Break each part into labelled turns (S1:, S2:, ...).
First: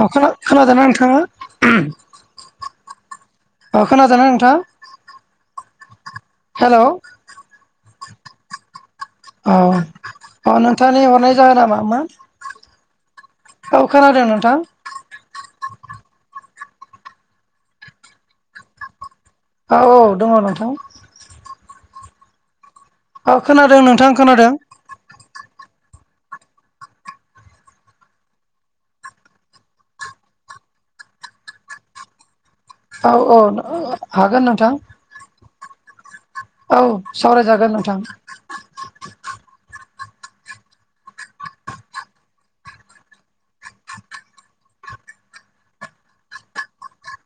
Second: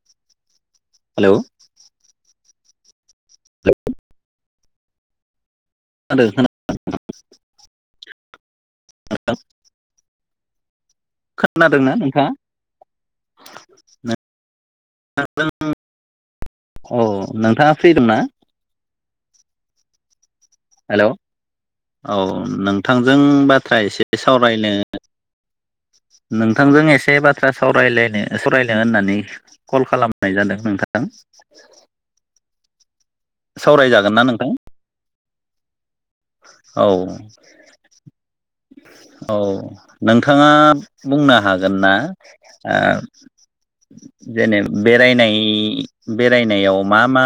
S1: नोंथङा खोनादोंना नोंथाङा
S2: हेलौ
S1: अह खोनादोंना नोंथां?
S2: खोनादों
S1: हेलौ औ
S2: [inaudible]
S1: अ नोंथांनि हरनाय जाहोन
S2: खोनादोंना
S1: मामोन
S2: नोंथाङा?
S1: औ खोनादों नोंथां?
S2: औ नोंथाङा फ्रि दं ना?
S1: औ औ दङ नं
S2: हेल' औ नोंथांजों
S1: औ
S2: बाथ्रा
S1: खोनादों
S2: एसे
S1: नोंथां खोनादों
S2: सावरायनो [inaudible] नोंथांजों एसे बाथ्रा सावरायलायनो सावरायनो होननानै कल खालामनाय जादों नोंथां। [inaudible]
S1: औ औ
S2: सावरायजागोन ना
S1: हागोन नोंथां।
S2: औ।
S1: सावरायजागोन नोंथां
S2: औ नोंथाङा बुंनो हागोन ना आ जेने बेरायनाय बेरायनायाव मा मा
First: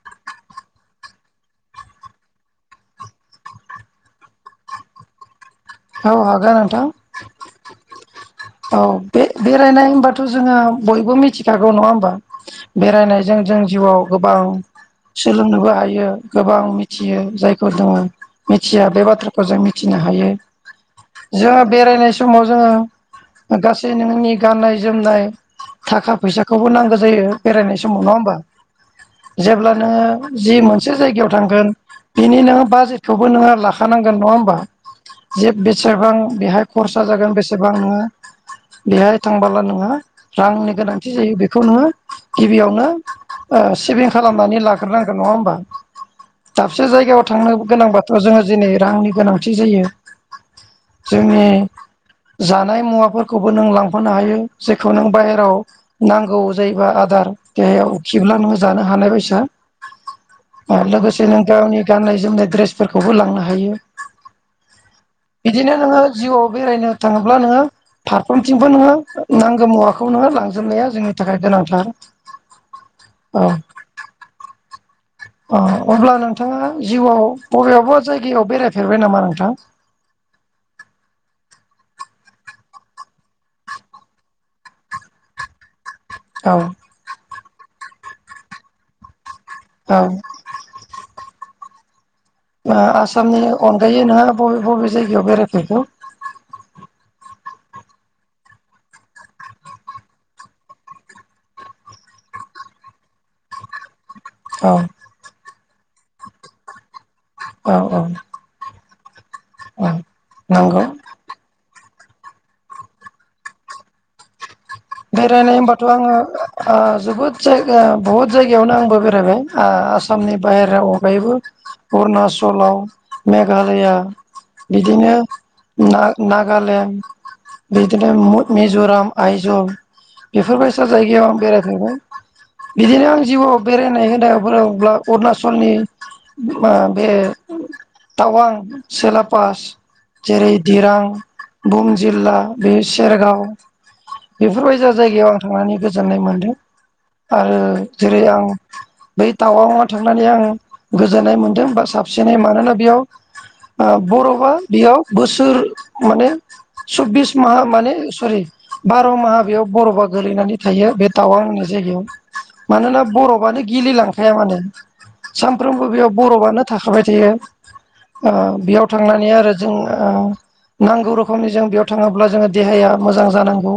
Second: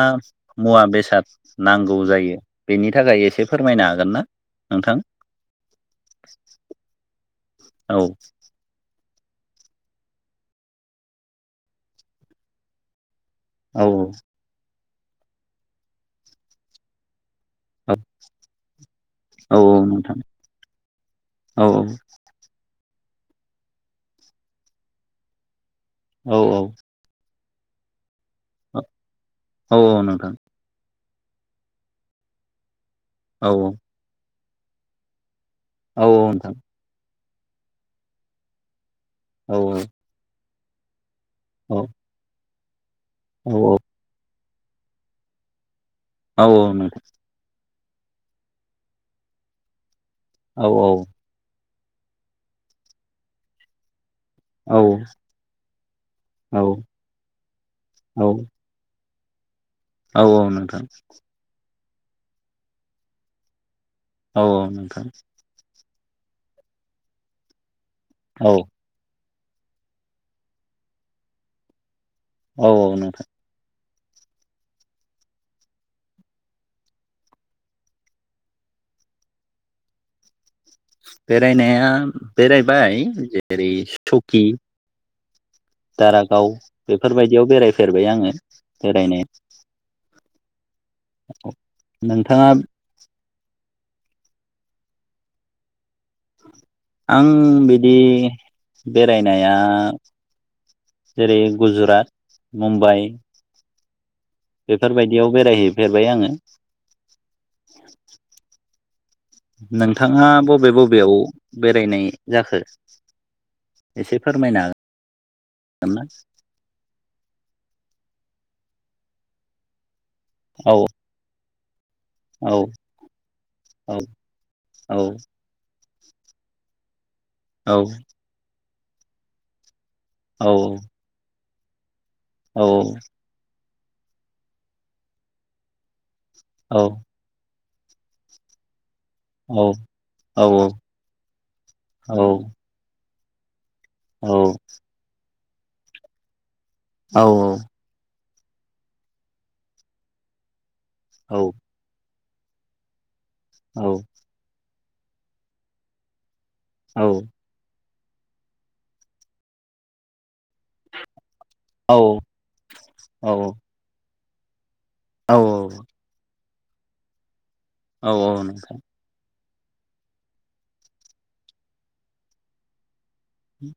S2: मुवा बेसाद नांगौ जायो बेनि थाखाय एसे फोरमायनो हागोन ना नोंथां?
S1: औ हागोन नोंथां।
S2: औ।
S1: औ बे बेरायनाय होनबाथ' जोङो बयबो मिथिखागौ नङा होमबा बेरायनाय जों जों
S2: औ
S1: जिउआव गोबां सोलोंनोबो हायो गोबां मिथियो जाय खौ जों
S2: औ
S1: मिथिया बे बाथ्राखौ
S2: औ
S1: जों
S2: औ
S1: मिथिनो
S2: नोंथां
S1: हायो। जोङो
S2: औ औ
S1: बेरायनाय समाव जोङो गासै नोंनि गाननाय-जोमनाय थाखा
S2: औ
S1: फैसाखौबो नांगौ जायो। बेरायनाय समाव नङा होमबा
S2: औ
S1: जेब्लानोङो
S2: नोंथां
S1: जि मोनसे मोनसे जायगायाव थांगोन बिनि नोङो बाजेटखौबो
S2: औ
S1: नोङो लाखानांगोन नङा होमबा? जे
S2: औ
S1: बेसेबां
S2: नोंथां
S1: बेहाय खरसा जागोन बेसेबां नोङो बेहाय
S2: औ
S1: थांबोला नोङो रांनि गोनांथि जायो बेखौ नोङो गिबियावनो ओ
S2: औ
S1: सेभिं खालामनानै लाग्रोनांगोन नङा होमबा?
S2: औ
S1: दाबसे
S2: नोंथां
S1: जायगायाव थांनो गोनांबाथ' जोङो दिनै रांनि गोनांथि जायो
S2: औ
S1: जोंनि जा जानाय मुवाफोरखौबो नों लां लांफानो हायो
S2: औ
S1: जेखौ नों बाहेराव नांगौ जायोबा आदार देहायाव
S2: औ
S1: उखैब्ला नोङो जानो हानाय बायदि।
S2: औ नोंथां
S1: आरो लोगोसे नों गावनि गाननाय जोमनाय ड्रेसफोरखौबो लांनो हायो।
S2: औ औ नोंथां।
S1: बिदिनो नोङो जिउआव बेरायनो थाङोब्ला नोङो
S2: औ
S1: फारफ्रोमथिंबो नोङो नांगौ मुवाखौ नोङो लांजोबनाया जोंनि थाखाय गोनांथार।
S2: औ औ नोंथां।
S1: अ अब्ला नोंथाङा जिउआव बबेआवबा जायगायाव बेरायफेरबाय नामा नोंथां?
S2: [inaudible] बेरायनाया बेरायबाय जेरै सकि दारागाव
S1: औ
S2: बेफोरबायदियाव बेरायफेरबाय आङो बेरायनाय
S1: औ
S2: नोंथाङा
S1: आसामनि अनगायै नोंथांआ बबे बबे जायगायाव बेरायखो होम?
S2: आं बिदि बेरायनाया जेरै- गुजरात, मुम्बाइ
S1: औ
S2: बेफोरबायदियाव बेरायहैफेरबाय आङो।
S1: औ औ। औ
S2: नोंथाङा बबे
S1: नंगौ
S2: बबेयाव बेरायनाय जाखो एसे फोरमायनो हागोन।
S1: बेरायनाय होनबाथ'
S2: ना?
S1: आङो ओ जोबोद जायगा बहुत जायगा यावनो आंबो बेरायबाय आसामनि
S2: औ
S1: बाहेरानि अगायैबो
S2: औ
S1: अरुणाचलाव
S2: औ
S1: मेघालया
S2: औ
S1: बिदिनो ना-नागालेण्ड बिदिनो म मिज'राम आइजल
S2: औ
S1: बेफोरबायसा जायगायाव आं बेरायहैबाय।
S2: औ
S1: बिदिनो आं जिउआव बेरायनाय होनना बुङोब्ला अरुणाचलनि मा
S2: औ
S1: बे तावां सिलापास
S2: औ
S1: जेरै दिरां बुम
S2: औ
S1: जिल्ला बे भेरगाव
S2: औ
S1: बेफोरबायसा जायगायाव आं थांनानै गोजोननाय मोन्दों
S2: औ औ
S1: आरो जेरै आं बै टावांआव थांनानै आं गोजोननाय
S2: औ
S1: मोनदों बा साबसिनै मानोना बेयाव आ बर'फा बेयाव बोसोर माने सब्बिस माहा माने सरि बार' माहा बेयाव बर'फा गोलैनानै थायो बे टावां होननाय
S2: औ
S1: जायगायाव। मानोना बरफानो गेलिलांखाया माने सानफ्रोमबो बेयाव बरफानो थाखाबाय थायो आ बेयाव थांनानै आरो जों ओ नांगौ रोखोमनि जों बेयाव थाङोब्ला जोङो देहाया मोजां जानांगौ।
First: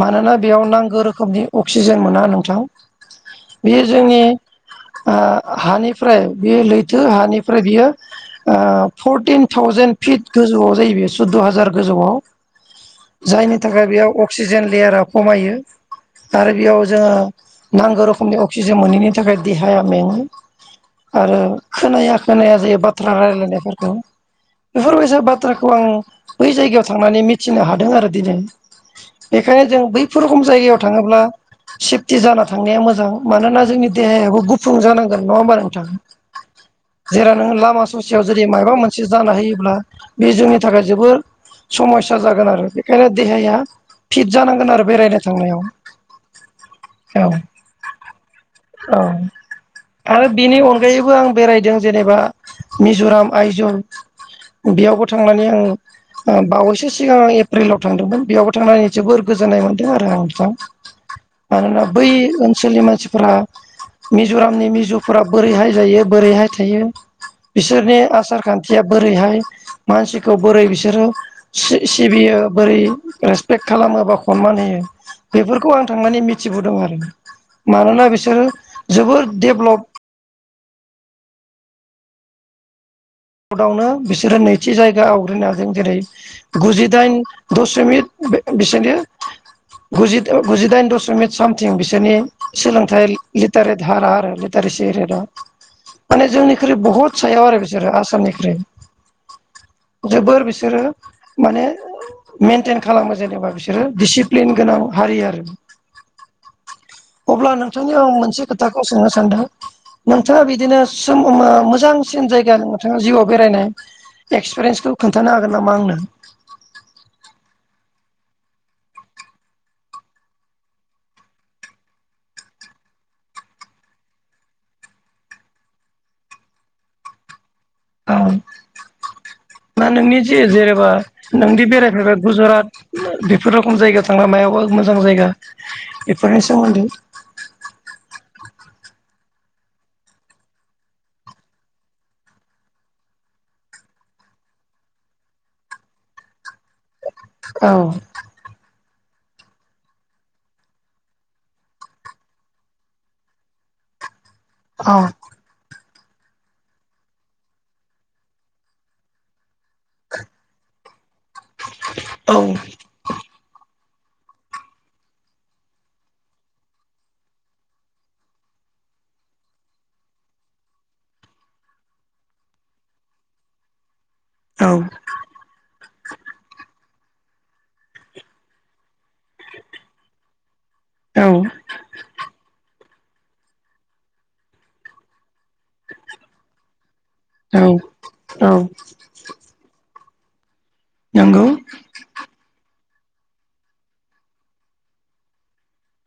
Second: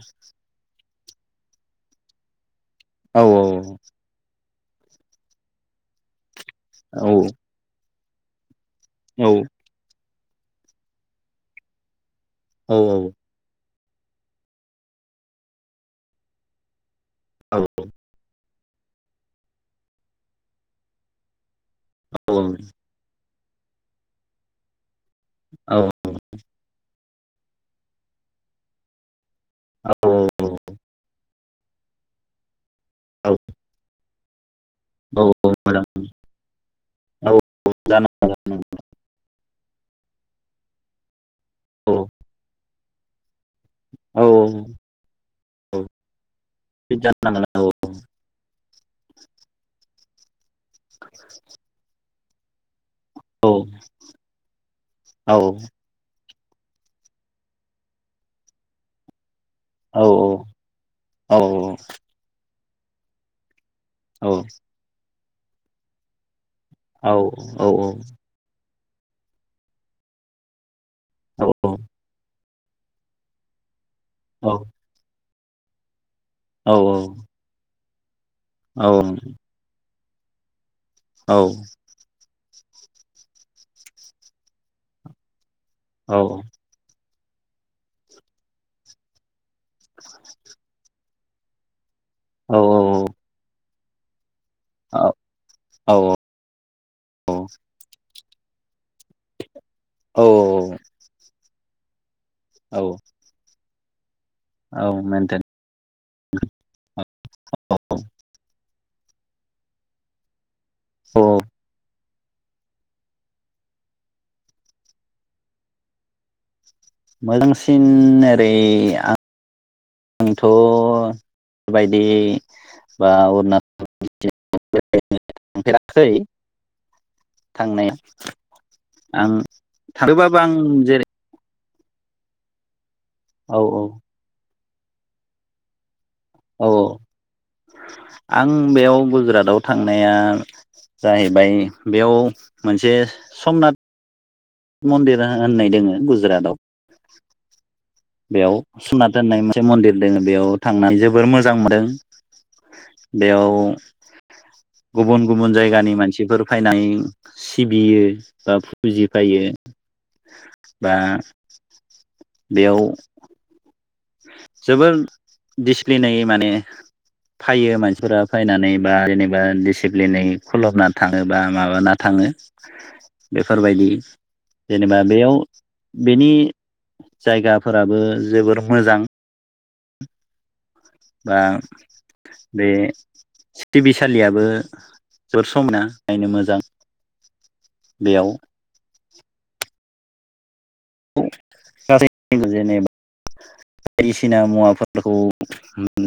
S1: मानोना बेयाव नांगो रोखोमनि अक्सिजेन मोना नोंथां। बेयो जोंनि ओ हानिफ्राय बे लैथो हानिफ्राय बियो ओ फरटिन थावजेेन फिट गोजौआव जायो बे सुदद' हाजार गोजौआव।
S2: औ औ।
S1: जायनि बेयाव अक्सिजेन लेयारा खमायो आरो बेयाव जोङो नांगौ रोखोमनि अक्सिजेन मोनैनि थाखाय देहाया मेङो आरो खोनाया खोनाया जायो बाथ्रा रायलायनायफोरखौ। बेफोरबायसा बाथ्राखौ आं बै जायगायाव थांनानै मिथिनो हादों आरो दिनै। बेखायनो जों बैफोर रोखम जायगायाव थाङोब्ला सेफटि जाना थांनाया मोजां। मानोना जोंनि देहायाबो गुफुं जानांगोन नङा होमबा नोंथां। जेराव नोङो लामा ससेयाव
S2: जानांगौ औ
S1: जुदि माबा मोनसे जाना होयोब्ला बे जोंनि थाखाय जोबोर समयसा जागोन आरो बेखायनो देहाया फिट जानांगोन आरो बेरायनो थांनायाव। औ
S2: [unintelligible]
S1: आरो बिनि अनगायैबो आं बेरायदों जेनेबा मिज'राम
S2: औ
S1: आइजल बेयावबो
S2: औ
S1: थांनानै आं आ बावैसो सिगां एप्रिलाव थांदोंमोन बेयावबो थांनानै जोबोर गोजोननाय मोनदों आरो आं नोंथां। मानोना बै ओनसोलनि मानसिफोरा मिज'रामनि मिजुफोरा बोरैहाय जायो बोरैहाय थायो बिसोरनि आसार खान थिया बोरैहाय मानसिखौ बोरै बिसोरो सि-सिबियो बोरै रेसपेक्ट खालामो बा खनमान होयो बेफोरखौ आं थांनानै मि थिबोदों आरो मानोना बिसोरो जोबोर डेभलप
S2: औ।
S1: मुलुगावनो बिसोरो नैथि जायगा आवग्रिनो हादों। जेरै गुजिदाइन दसमिट बिसोरनि गुजि गुजिदाइन दसमिट सामथिं बिस सोरनि सोलोंथाइ लिटारेट हारा आरो टारेसि रेदा माने जोंनिख्रुइ बुहुत सायाव आरो बिसोरो आस सामनिफ्राय जोबोर बिसोरो माने
S2: औ
S1: मेनटेन खालामो जेनेबा बिसोरो डिसिप्लिन गोनां हारि आरो अब्ला नोंथांनियाव आं मोनसे खोथाखौ सोंनो सानदों नोंथाङा बि दिनो सोमोनां मोजां सिन जायगा नोंथाङा जिउआव बेरायनाय एक्सपिरियेन्सखौ खोन्थानो हागोन नामा आंनो।
S2: मोजांसिन ओरै आं आंथ' बेबायदि बा अरुणा [unintelligible] थांफेराखै। थांनाया
S1: औ
S2: आं
S1: दा नोंनि
S2: थांदोंबाबो
S1: जि
S2: आं
S1: जेनेबा
S2: जेरै
S1: नोंदि बेरायफेरबाय गुज'रात बेफोर
S2: औ
S1: रोखम जायगा थांना मायावबा मोजां जायगा बेफोरनि
S2: औ
S1: सोमोन्दै
S2: आं बेयाव गुजुरातआव थांनाया जाहैबाय बेयाव मोनसे समनाथ मन्दिरा होननाय दोङो गुजरातआव।
S1: औ
S2: बेयाव सुमनात होननाय मोनसे मन्दिर दङ बेयाव थांनानै जोबोर मोजां मोनदों। बेयाव
S1: औ
S2: गुबुन गुबुन जायगानि मान सिफोर फायनानै सिबियो बा फुजि फायो। बा
S1: औ।
S2: बेयाव जोबोर दिसप्लेनै माने फायो मानसिफोरा फायनानै बा जेनेबा दिसिप्लिनै खुलुमना थाङो बा माबाना थाङ ओ बेफोरबायदि
S1: औ
S2: जेनेबा बेयाव बेनि जायगाफोराबो जोबोर मोजां।
S1: औ
S2: [inaudible] बा बे सिफथिबि सालियाबो जोबोर समाइना नायनो मोजां।
S1: औ
S2: बेयाव
S1: औ। नंगौ
S2: [unintelligible] बायदिसिना मुवाफोरखौ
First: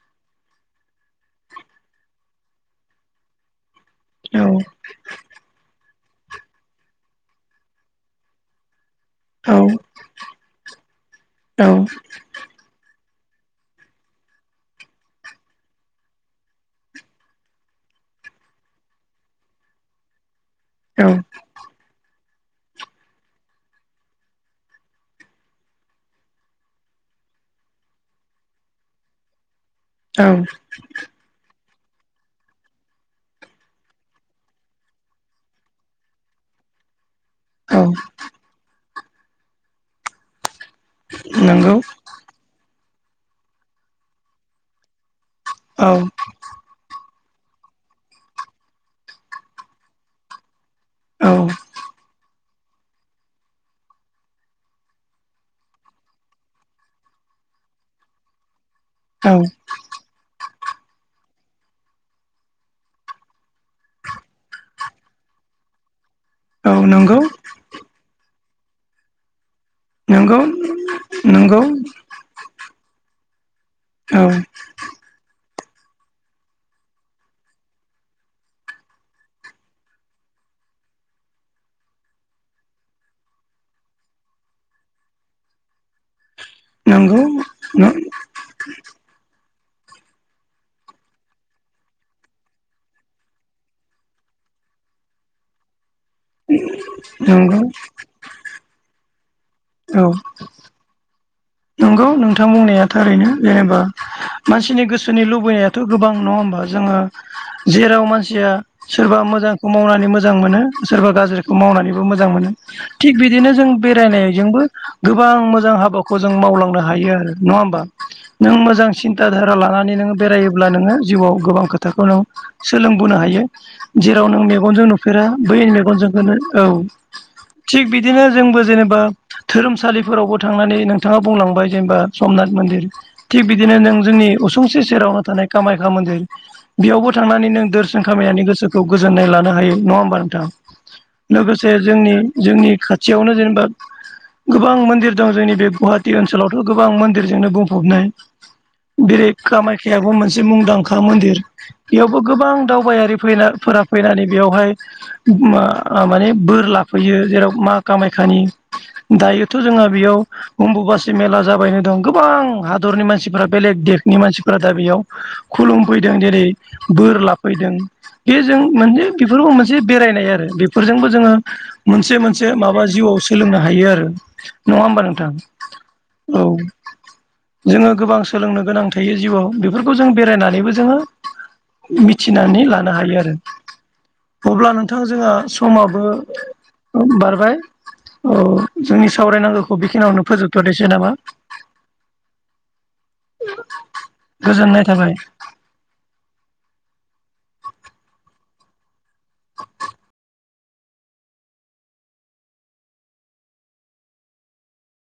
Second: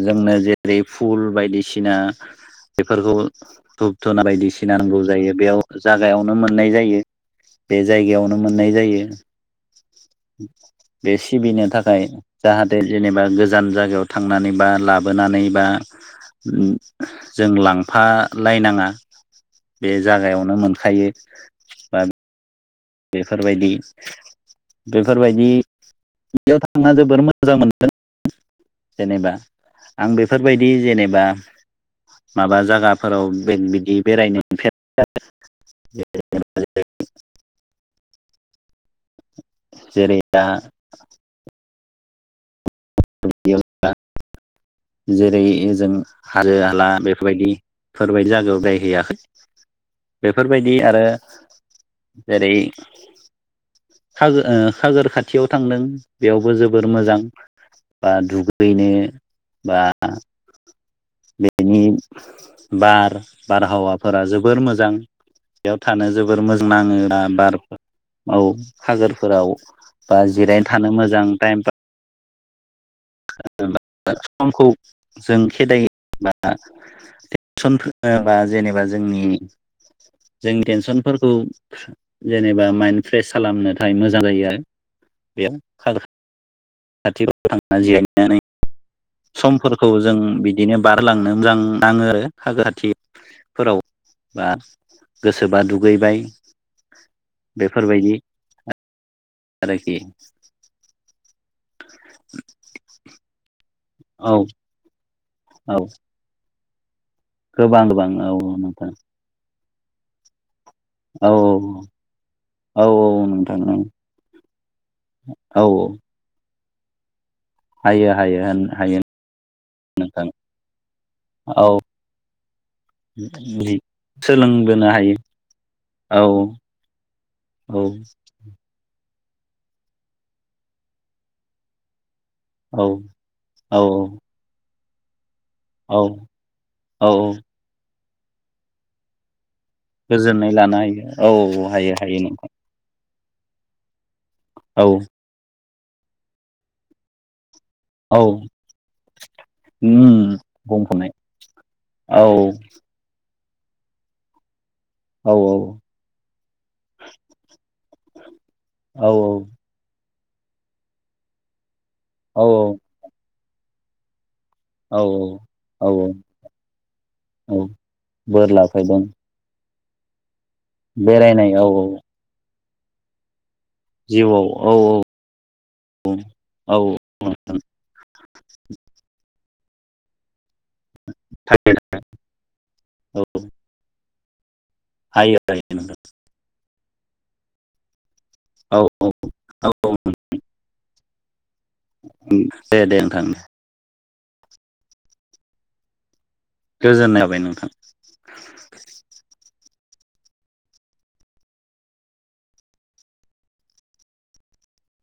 S2: जोंनो जेरै फुल बायदिसिना बेफोरखौ धुप धुना
S1: औ
S2: बायदि सिना नांगौ जायो बेयाव जागायावनो मोननाय जायो बे जायगायावनो मोननाय जायो।
S1: औ।
S2: [inaudible] बे सिबिनो थाखाय जाहाथे जेनेबा गोजान जायगायाव थांनानै बा लाबोनानै बा उम जों लांफा लायनाङा बे जागायावनो नो मोनखायो
S1: औ
S2: बा बेफोरबायदि बेफोरबायदि बेयाव थांना जोबोर मोजां मोनदों जेनेबा आं बेफोरबायदि जेनेबा माबा जागाफोराव बेद बिदि बेरायनो [unintelligible] [unintelligible]
S1: [unintelligible]
S2: जेरै दा
S1: नोंगौ।
S2: [unintelligible] जेरै ओजों
S1: औ
S2: [unintelligible] [unintelligible] [unintelligible] बायदि आरो
S1: औ
S2: जेरै खागो ओ खागोर खाथियाव थांदों बेयावबो जोबोर मोजां बा दुगै हैनो
S1: औ
S2: बा बेनि बार बारहावाफोरा जोबोर मोजां। बेयाव थानो जोबोर मोजां
S1: औ
S2: नाङो
S1: नंगौ
S2: दा बार औ हागोरफोराव बा
S1: नंगौ
S2: जिरायनो थानो मोजां
S1: नंगौ
S2: टाइम पा [unintelligible]
S1: औ
S2: समखौ जों खेदायो बा थेनसन होनोबा जेनेबा जोंनि जों टेनसनफोरखौ जेनेबा माइन्द फ्रेस खालामनो थाखाय मोजां जायो आरो। [unintelligible]
S1: नोंगौ।
S2: [unintelligible] समफोरखौ जों बिदिनो बारलांनो मोजां नाङो आरो सागोर खाथि फोराव बा गोसोबा दुु दुगैबाय
S1: नंगौ
S2: बेफोरबायदि। आरोखि।
S1: औ नंगौ नोंथां बुंनाया थारैनो जेनेबा
S2: औ
S1: मानसिनि गो सोरनि लुबैनायाथ'
S2: औ
S1: गोबां नङा होमबा जोङो
S2: गोबां
S1: जेराव
S2: गोबां औ
S1: मानसिया
S2: नोंथां
S1: सोरबा मोजां खौ मावनानै मोजां मोनो। सोरबा
S2: औ औ
S1: गाज्रिखौ मावनानैबो मोजां मोनो
S2: औ
S1: थिग
S2: औ
S1: बिदिनो
S2: नोंथां
S1: जों
S2: औ
S1: बेरायनायजोंबो गोबां
S2: औ
S1: मोजां हाबाखौ। खौ जों मावलांनो हायो आरो। नङा होमबा
S2: हायो हायो
S1: नों मोजां
S2: हायो
S1: सिन्था धारा लानानै नोङो
S2: नोंथां
S1: बेरायोब्ला नोङो जिउआव गोबां
S2: औ
S1: खोथाखौ नों सोलोंबोनो हायो जेराव नों मेगनजों
S2: सोलोंबोनो हायो
S1: नुफेरा बै मेगनजोंखौनो औ
S2: औ
S1: थिग बिदिनो जोंबो जेनेबा धोरोमसालिफोरावबो थांनानै नोंथाङा बुंलांबाय जेनेबा समनाथ मन्दिर थिग बिदिनो
S2: औ
S1: नों जोंनि उसुंसि सेरावनो थानाय कामाख्या
S2: औ
S1: मोन्दै बेयावबो
S2: औ
S1: थांनानै नों दोरसिन खामायनानै गोसोखौ गोजोननाय लानो हायो। नङाम्बार नोंथां
S2: गोजोननाय लानो हायो औ
S1: लोगोसे
S2: हायो
S1: जोंनि
S2: हायो नोंथां
S1: जोंनि खाथि खाथियावनो जेनेबा गोबां
S2: औ
S1: मन्दिर दं जोंनि बे गुवाहाटि ओनसोलावथ' गोबां मन्दिरजोंनो बुं फबनाय
S2: औ
S1: बेेरै कामाख्बो
S2: उम
S1: मोनसे मुंदांखा
S2: बुंफबनाय
S1: मन्दिर बेयावबो
S2: औ
S1: गोबां दावबायारि फैना फोर फैनानै बेयावहाय
S2: औ औ
S1: माने बोर लाफैयो जेराव मा कामायखानि दायोथ' जोंहा बेयाव हम्बुबासि मेला जाबायनो दं
S2: औ
S1: गोबां हादरनि मानसिफ्रा बेलेग देशनि मानसि दा
S2: औ
S1: बेयाव
S2: औ
S1: खुलुमफैदों जेरै बोर
S2: औ
S1: लाफैदों बे
S2: बोर
S1: जों
S2: लाफैदों
S1: मोनसे बेफोरखौ मोनसे एसे बेरायनाय आरो बेफोरजोंबो जोङो
S2: बेरायनाय औ औ
S1: मोनसे मोनसे माबा जिउआव सोलोंनो ह हायो आरो
S2: जिउआव औ
S1: नङा होमबा नोंथां? औ जोङो गोबां सोलोंनो गोनां थायो जिउ बेफोरखौ जों बेरायनानैबो जोङो मिथिनानै लानो हायो आरो। अब्ला नोंथां जोंहा
S2: हायो हायो
S1: समाबो
S2: नोंथां
S1: बारबाय। औ जोंनि
S2: औ
S1: सावरायनांगौखौ
S2: औ
S1: बेखिनियावनो फोजोबथ'नोसै नामा?
S2: गोनदे
S1: गोजोननाय थाबाय।
S2: गोजोननायाबाय नोंथां।